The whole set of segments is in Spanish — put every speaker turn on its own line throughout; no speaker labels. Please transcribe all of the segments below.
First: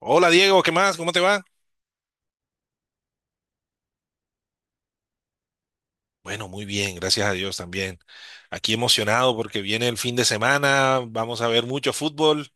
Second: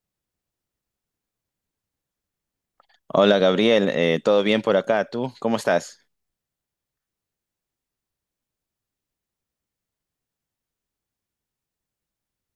Hola Diego, ¿qué más? ¿Cómo te va?
Hola Gabriel. ¿Todo bien por acá? ¿Tú cómo estás?
Bueno, muy bien, gracias a Dios también. Aquí emocionado porque viene el fin de semana, vamos a ver mucho fútbol.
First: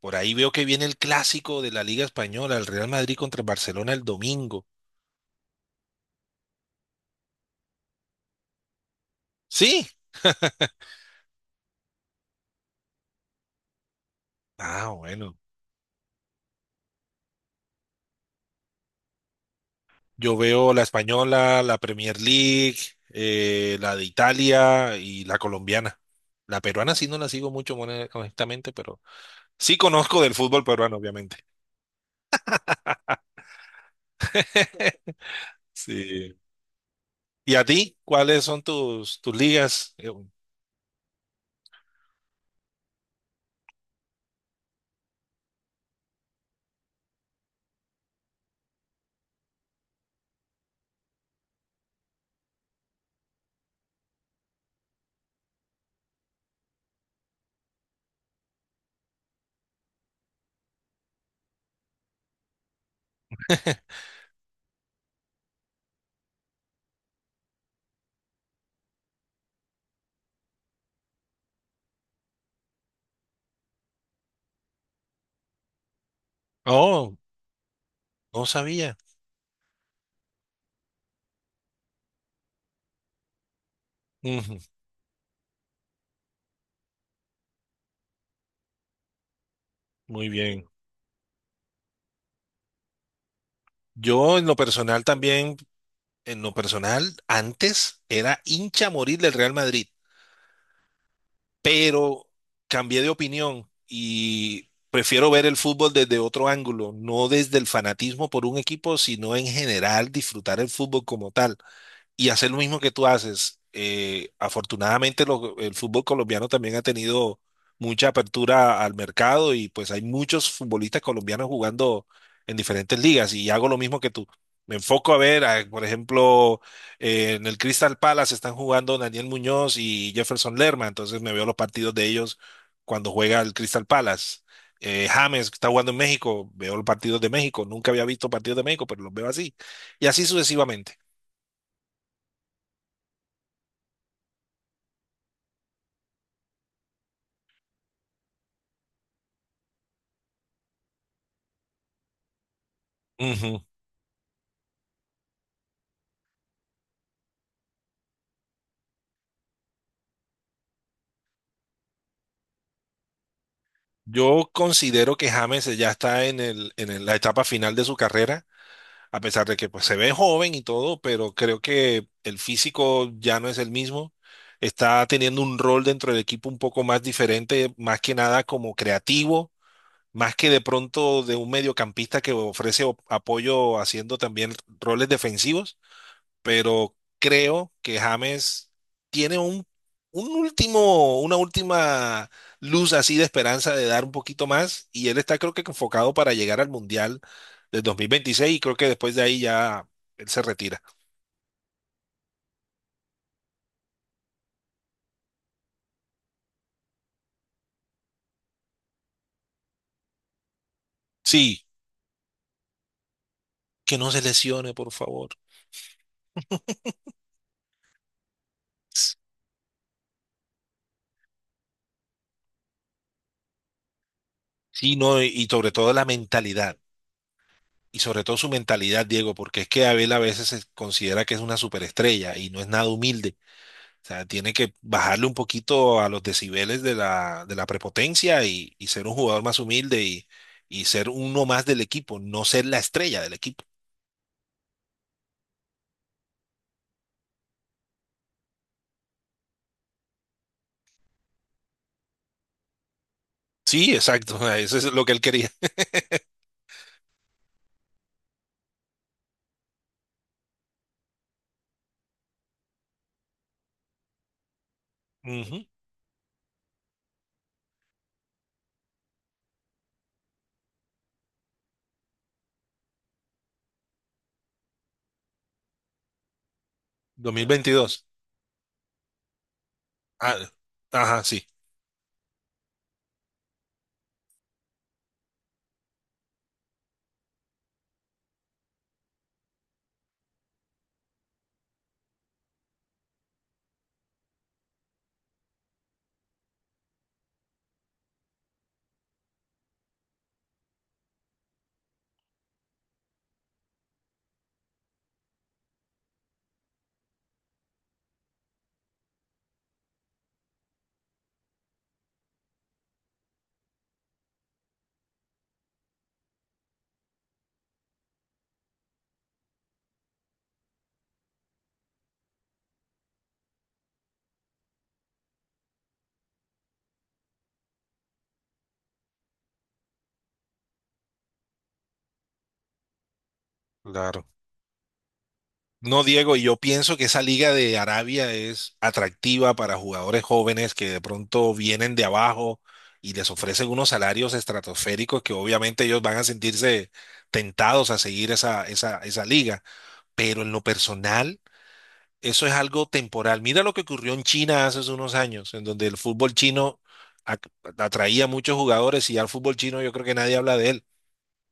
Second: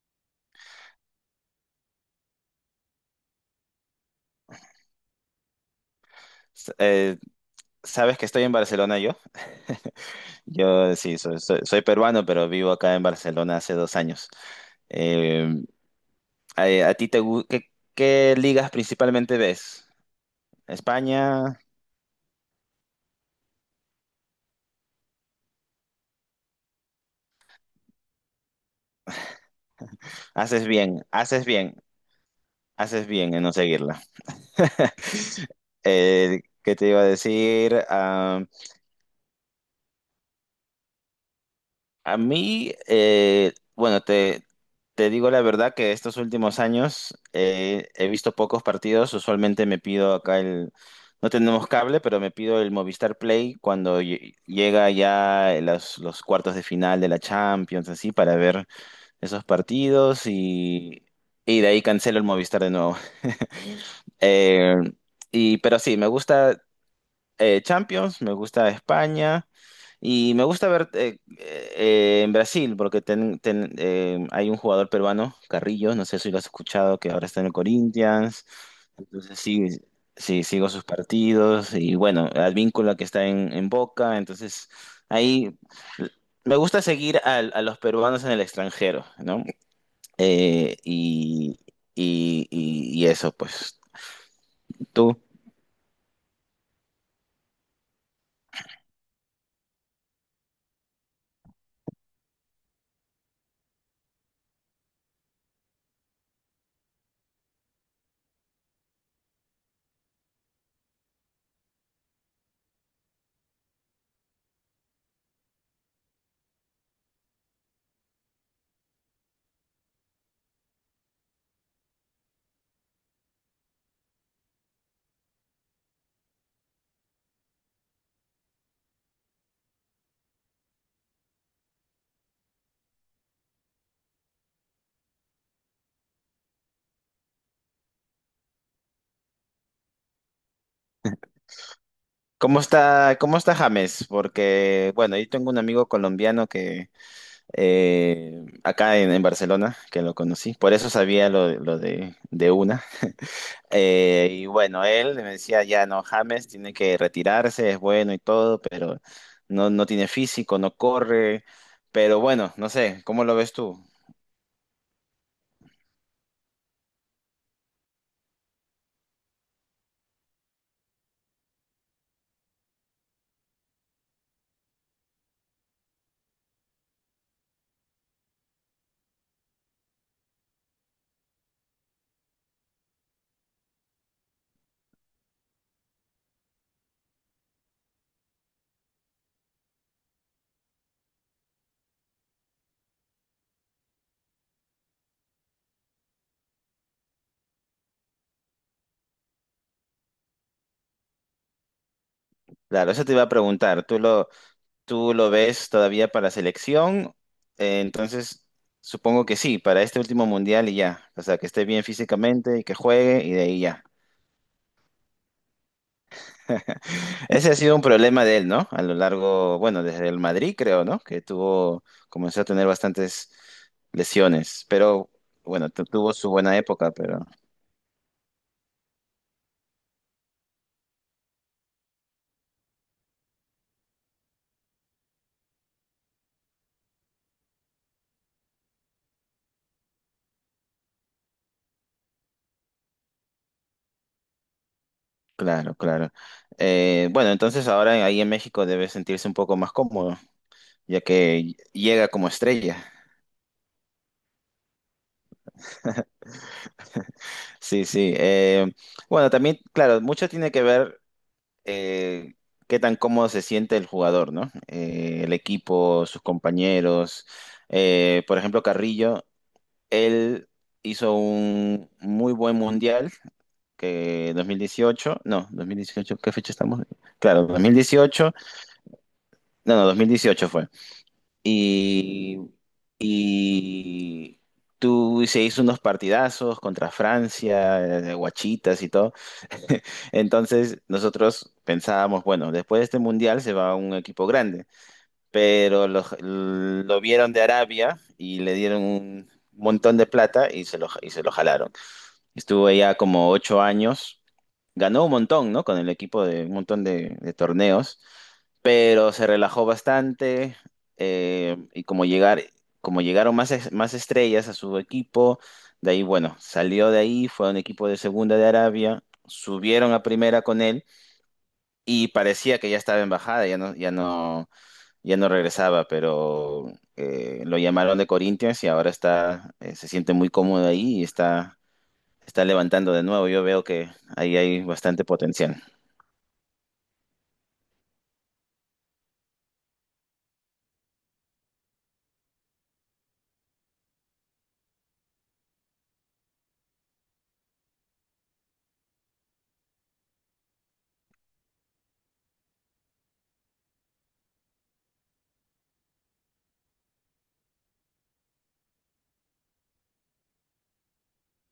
Por ahí veo que viene el clásico de la Liga Española, el Real Madrid contra el Barcelona el domingo.
S- eh, ¿Sabes que estoy en Barcelona yo?
Sí.
Yo sí, soy, soy peruano, pero vivo acá en Barcelona hace 2 años.
Ah, bueno.
Em, a ti qué ligas principalmente ves?
Yo veo la
España,
española, la Premier League, la de Italia y la colombiana. La peruana sí no la sigo mucho, honestamente, pero sí conozco del fútbol
haces
peruano,
bien,
obviamente.
haces bien, haces bien en no seguirla.
Sí.
¿Qué te iba a
¿Y a
decir?
ti? ¿Cuáles son tus ligas?
A mí, bueno, te digo la verdad que estos últimos años he visto pocos partidos. Usualmente me pido acá No tenemos cable, pero me pido el Movistar Play cuando llega ya los cuartos de final de la Champions, así, para ver esos partidos y de ahí cancelo el Movistar de nuevo. Eh, pero sí, me gusta Champions, me gusta España y me gusta ver en Brasil porque hay un jugador peruano, Carrillo, no sé si lo has escuchado, que
Oh,
ahora está en el
no
Corinthians.
sabía.
Entonces sí, sí, sigo sus partidos y bueno, Advíncula que está en Boca.
Ujú.
Entonces ahí me gusta seguir a los peruanos en el extranjero, ¿no?
Muy bien.
Eh, y, y eso, pues.
Yo en lo personal
¿Tú?
también, antes era hincha a morir del Real Madrid, pero cambié de opinión y prefiero ver el fútbol desde otro ángulo, no desde el fanatismo por un equipo, sino en general disfrutar el fútbol como tal. Y hacer lo mismo que tú haces. Afortunadamente el fútbol colombiano también ha tenido mucha apertura al mercado y pues hay muchos futbolistas colombianos jugando en diferentes ligas y hago lo mismo que tú. Me enfoco a ver, por ejemplo, en el Crystal Palace están jugando Daniel Muñoz y Jefferson Lerma, entonces me veo los partidos de ellos cuando juega el Crystal Palace. James que está jugando en México, veo los partidos de México, nunca había visto partidos de México, pero los veo así, y así sucesivamente.
Cómo está James? Porque, bueno, yo tengo un amigo colombiano que acá en Barcelona, que lo conocí, por eso sabía lo de una. Y bueno, él me decía, ya no, James tiene que retirarse, es bueno y todo, pero no, no tiene físico, no corre, pero bueno, no sé, ¿cómo lo ves tú?
Yo considero que James ya está la etapa final de su carrera, a pesar de que pues, se ve joven y todo, pero creo que el físico ya no es el mismo. Está teniendo un rol dentro del equipo un poco más diferente, más que nada como creativo, más que de pronto de un mediocampista que ofrece apoyo haciendo también roles defensivos. Pero creo que James tiene un último, una última luz así de esperanza de dar un poquito más y él está creo que enfocado para llegar al Mundial del 2026 y creo que después de ahí ya él se retira.
Claro, eso te iba a preguntar, ¿tú lo ves todavía para selección? Eh, entonces, Supongo que sí, para este último mundial y ya. O sea, que esté
Sí,
bien físicamente y que juegue y de ahí ya.
que no se lesione, por favor.
Ese ha sido un problema de él, ¿no? A lo largo, bueno, desde el Madrid creo, ¿no? Que tuvo, comenzó a tener bastantes lesiones,
Sí,
pero
no, y
bueno,
sobre todo la
tuvo su buena
mentalidad.
época, pero
Y sobre todo su mentalidad, Diego, porque es que Abel a veces se considera que es una superestrella y no es nada humilde. O sea, tiene que bajarle un poquito a los decibeles de la prepotencia y ser un jugador más humilde y ser uno más del equipo, no ser la estrella del equipo.
claro, claro. Bueno, entonces ahora ahí en México debe sentirse un poco más cómodo, ya que llega como estrella.
Sí, exacto, o eso es lo que él quería.
Sí, sí. Bueno, también, claro, mucho tiene que ver eh, qué tan cómodo se siente el jugador, ¿no? El
Ujú,
equipo, sus compañeros. Por ejemplo, Carrillo, él hizo un muy buen mundial, que 2018. No, 2018. ¿Qué fecha estamos? Claro, dos mil
2022.
dieciocho. No, no, dos mil
Ah,
dieciocho fue.
ajá, sí,
Y, y tú se hizo unos partidazos contra Francia, guachitas y todo. Entonces nosotros pensábamos, bueno, después de este mundial se va un equipo grande, pero lo vieron de Arabia y le dieron un montón de plata y se lo, se lo jalaron. Estuvo allá como 8 años. Ganó un montón, ¿no? Con el equipo de un montón de torneos, pero se relajó bastante eh, y como llegar, como llegaron más, más estrellas a su equipo, de ahí, bueno, salió de ahí, fue a un equipo de segunda de Arabia, subieron a primera con él y parecía que ya estaba en bajada, ya no, ya no, ya no regresaba, pero lo llamaron de Corinthians y ahora está, se siente muy cómodo ahí y está levantando de nuevo. Yo veo que
claro.
ahí hay bastante potencial.
No, Diego, yo pienso que esa liga de Arabia es atractiva para jugadores jóvenes que de pronto vienen de abajo y les ofrecen unos salarios estratosféricos que obviamente ellos van a sentirse tentados a seguir esa liga. Pero en lo personal, eso es algo temporal. Mira lo que ocurrió en China hace unos años, en donde el fútbol chino ac- atraía a muchos jugadores y ya el fútbol chino yo creo que nadie habla de él.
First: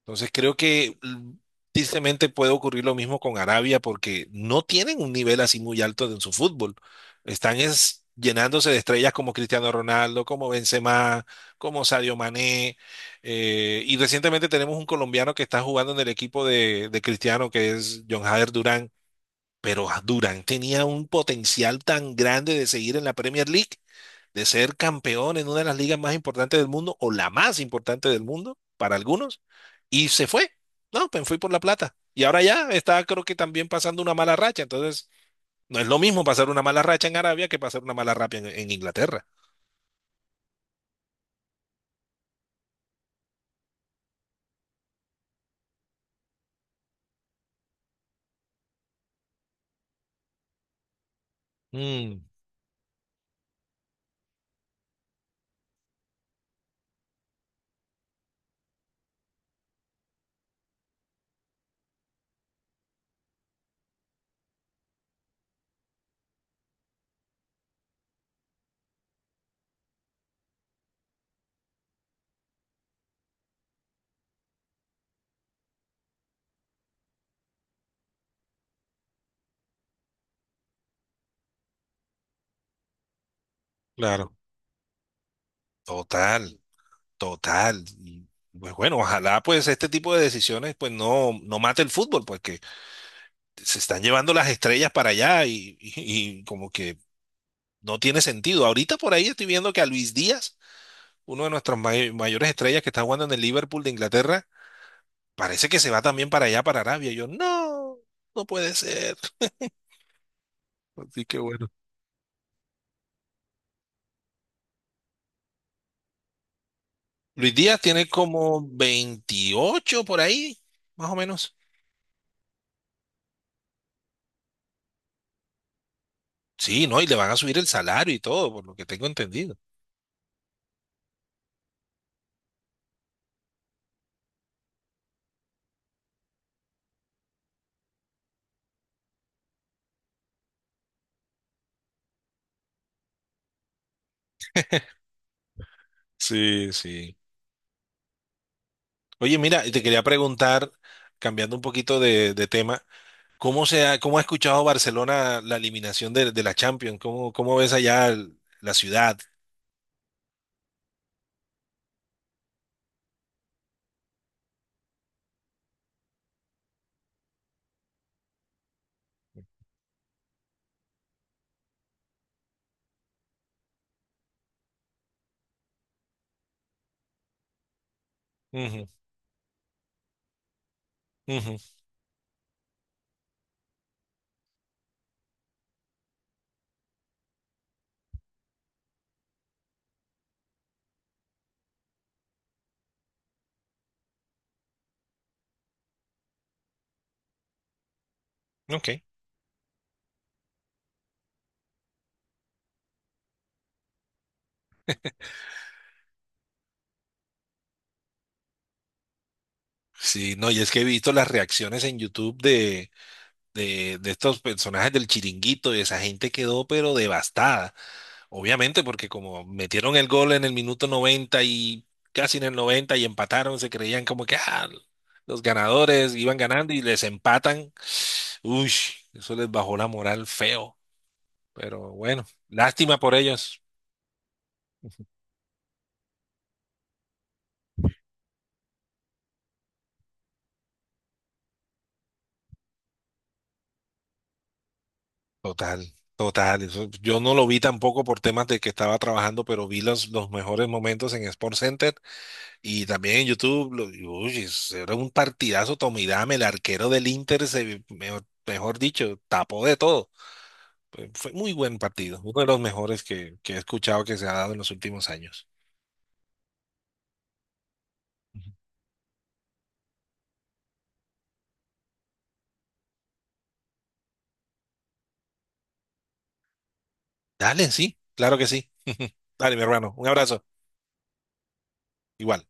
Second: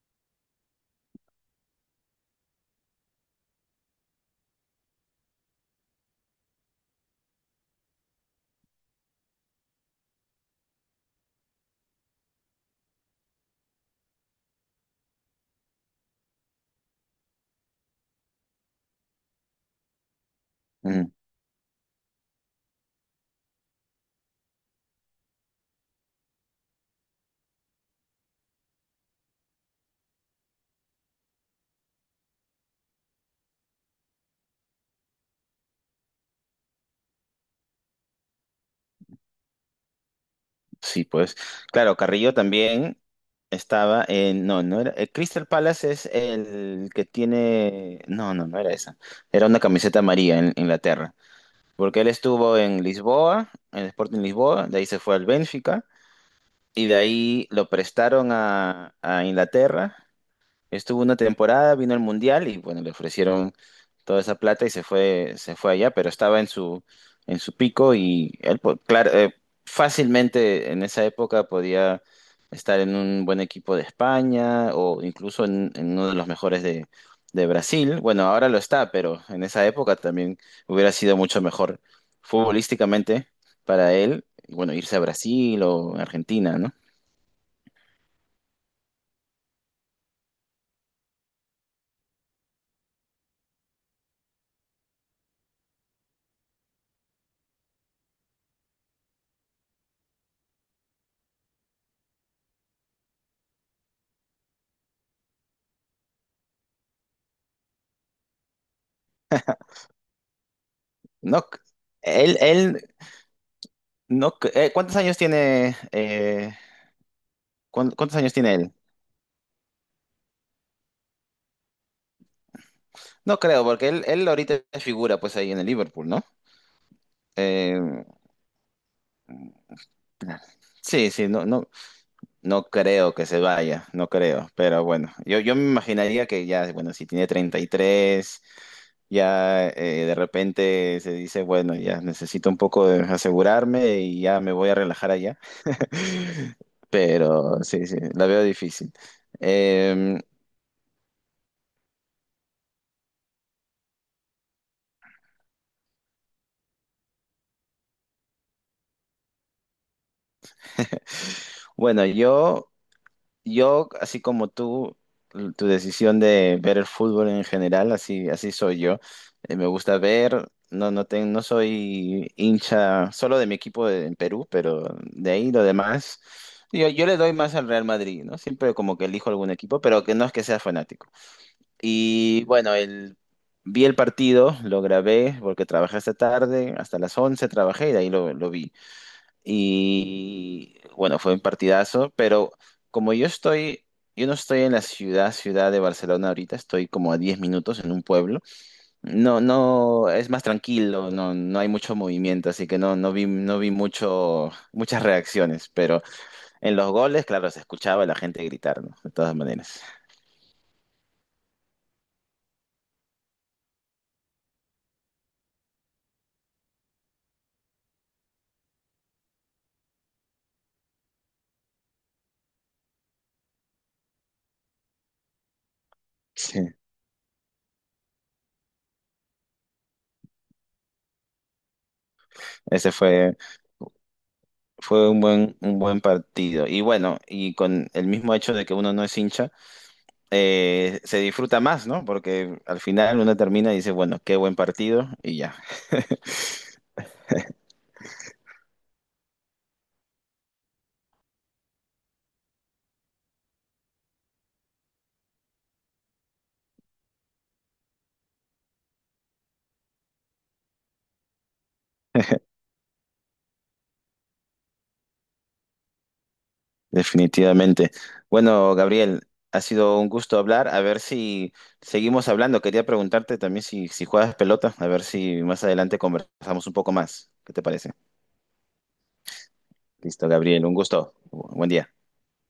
Entonces creo que tristemente puede ocurrir lo mismo con Arabia porque no tienen un nivel así muy alto en su fútbol. Están llenándose de estrellas como Cristiano Ronaldo, como Benzema, como Sadio Mané. Y recientemente tenemos un colombiano que está jugando en el equipo de Cristiano, que es John Jader Durán. Pero Durán tenía un
Mm,
potencial tan grande de seguir en la Premier League, de ser campeón en una de las ligas más importantes del mundo o la más importante del mundo para algunos, y se fue. No, pues fui por la plata. Y ahora ya está, creo que también pasando una mala racha. Entonces, no es lo mismo pasar una mala racha en Arabia que pasar una mala racha en Inglaterra.
sí, pues. Claro, Carrillo también estaba en. No, no era. Crystal Palace es el que tiene. No, no, no era esa. Era una camiseta amarilla en Inglaterra. Porque él
Mm,
estuvo en Lisboa, en el Sporting Lisboa, de ahí se fue al Benfica, y de ahí lo prestaron a Inglaterra. Estuvo una temporada, vino al Mundial y bueno, le ofrecieron toda esa plata y se fue allá, pero estaba en en su pico y él, claro, fácilmente en esa época podía estar en un buen equipo de España o incluso en uno de los mejores de Brasil. Bueno, ahora lo está, pero en esa época también hubiera sido mucho mejor futbolísticamente para él,
claro.
y bueno, irse a Brasil o Argentina,
Total,
¿no?
total. Y, pues bueno, ojalá pues este tipo de decisiones pues no, no mate el fútbol, porque se están llevando las estrellas para allá y como que no tiene sentido. Ahorita por ahí estoy viendo que a Luis Díaz, uno de nuestros mayores estrellas que está jugando en el Liverpool de Inglaterra, parece que se va también para allá, para Arabia. Yo, no, no puede ser. Así que
No,
bueno.
él no, ¿cuántos años tiene,
Luis Díaz tiene
cuántos años tiene
como
él?
28 por ahí, más o menos.
No creo, porque él ahorita figura pues ahí en el Liverpool, ¿no?
Sí, ¿no? Y le van a subir el
Eh,
salario y todo, por lo que tengo entendido.
sí, sí, no, no, no creo que se vaya, no creo, pero bueno, yo me imaginaría que ya, bueno, si tiene 33 ya de repente se dice, bueno, ya necesito un poco de asegurarme y ya me voy a relajar allá.
Sí, sí.
Pero sí, sí, la veo difícil.
Oye, mira, y te quería
Em,
preguntar, cambiando un poquito de tema. ¿Cómo ha escuchado Barcelona la eliminación de la Champions? ¿Cómo ves allá la ciudad?
bueno, yo... Yo, así como tú, tu decisión de ver el fútbol en general, así, así soy yo. Me gusta ver, no, no, no soy hincha solo de mi equipo en Perú, pero de ahí lo demás. Yo le doy más al Real Madrid, ¿no? Siempre
Ujú,
como que elijo algún equipo, pero que no es que sea fanático.
ujú,
Y bueno, el, Vi el partido, lo grabé porque trabajé hasta tarde, hasta las 11 trabajé y de ahí lo vi. Y bueno, fue un partidazo, pero como yo estoy, yo no estoy en la ciudad, ciudad de Barcelona ahorita, estoy como a 10 minutos en un pueblo.
ok.
No, no, es más tranquilo, no, no hay mucho movimiento, así que no, no vi, no vi mucho, muchas reacciones, pero en los goles, claro, se escuchaba a la gente gritar, ¿no? De todas maneras.
Sí, no, y es que he visto las reacciones en YouTube de estos personajes del Chiringuito y esa gente quedó pero devastada. Obviamente, porque como metieron el gol en el minuto 90 y casi en el 90 y empataron, se creían como que los ganadores iban
Sí,
ganando y les empatan. Uy, eso les bajó la moral feo. Pero bueno,
ese
lástima por
fue,
ellos.
fue un buen partido. Y bueno, y con el mismo hecho de que uno no es hincha, se disfruta más, ¿no? Porque al final uno termina y dice, bueno, qué buen partido y ya.
Total, total. Yo no lo vi tampoco por temas de que estaba trabajando, pero vi los mejores momentos en Sport Center y también en YouTube. Y, uy, eso era un partidazo. Tommy Dame, el arquero del Inter, mejor dicho, tapó de todo. Fue muy buen partido, uno de los mejores que he escuchado que se ha dado en los últimos años.
Definitivamente. Bueno, Gabriel, ha sido un gusto hablar. A ver si seguimos hablando. Quería preguntarte también si, si juegas pelota, a ver si más adelante conversamos un poco más. ¿Qué te
Dale,
parece?
sí, claro que sí. Dale, mi hermano, un
Listo,
abrazo.
Gabriel, un gusto. Buen día.
Igual.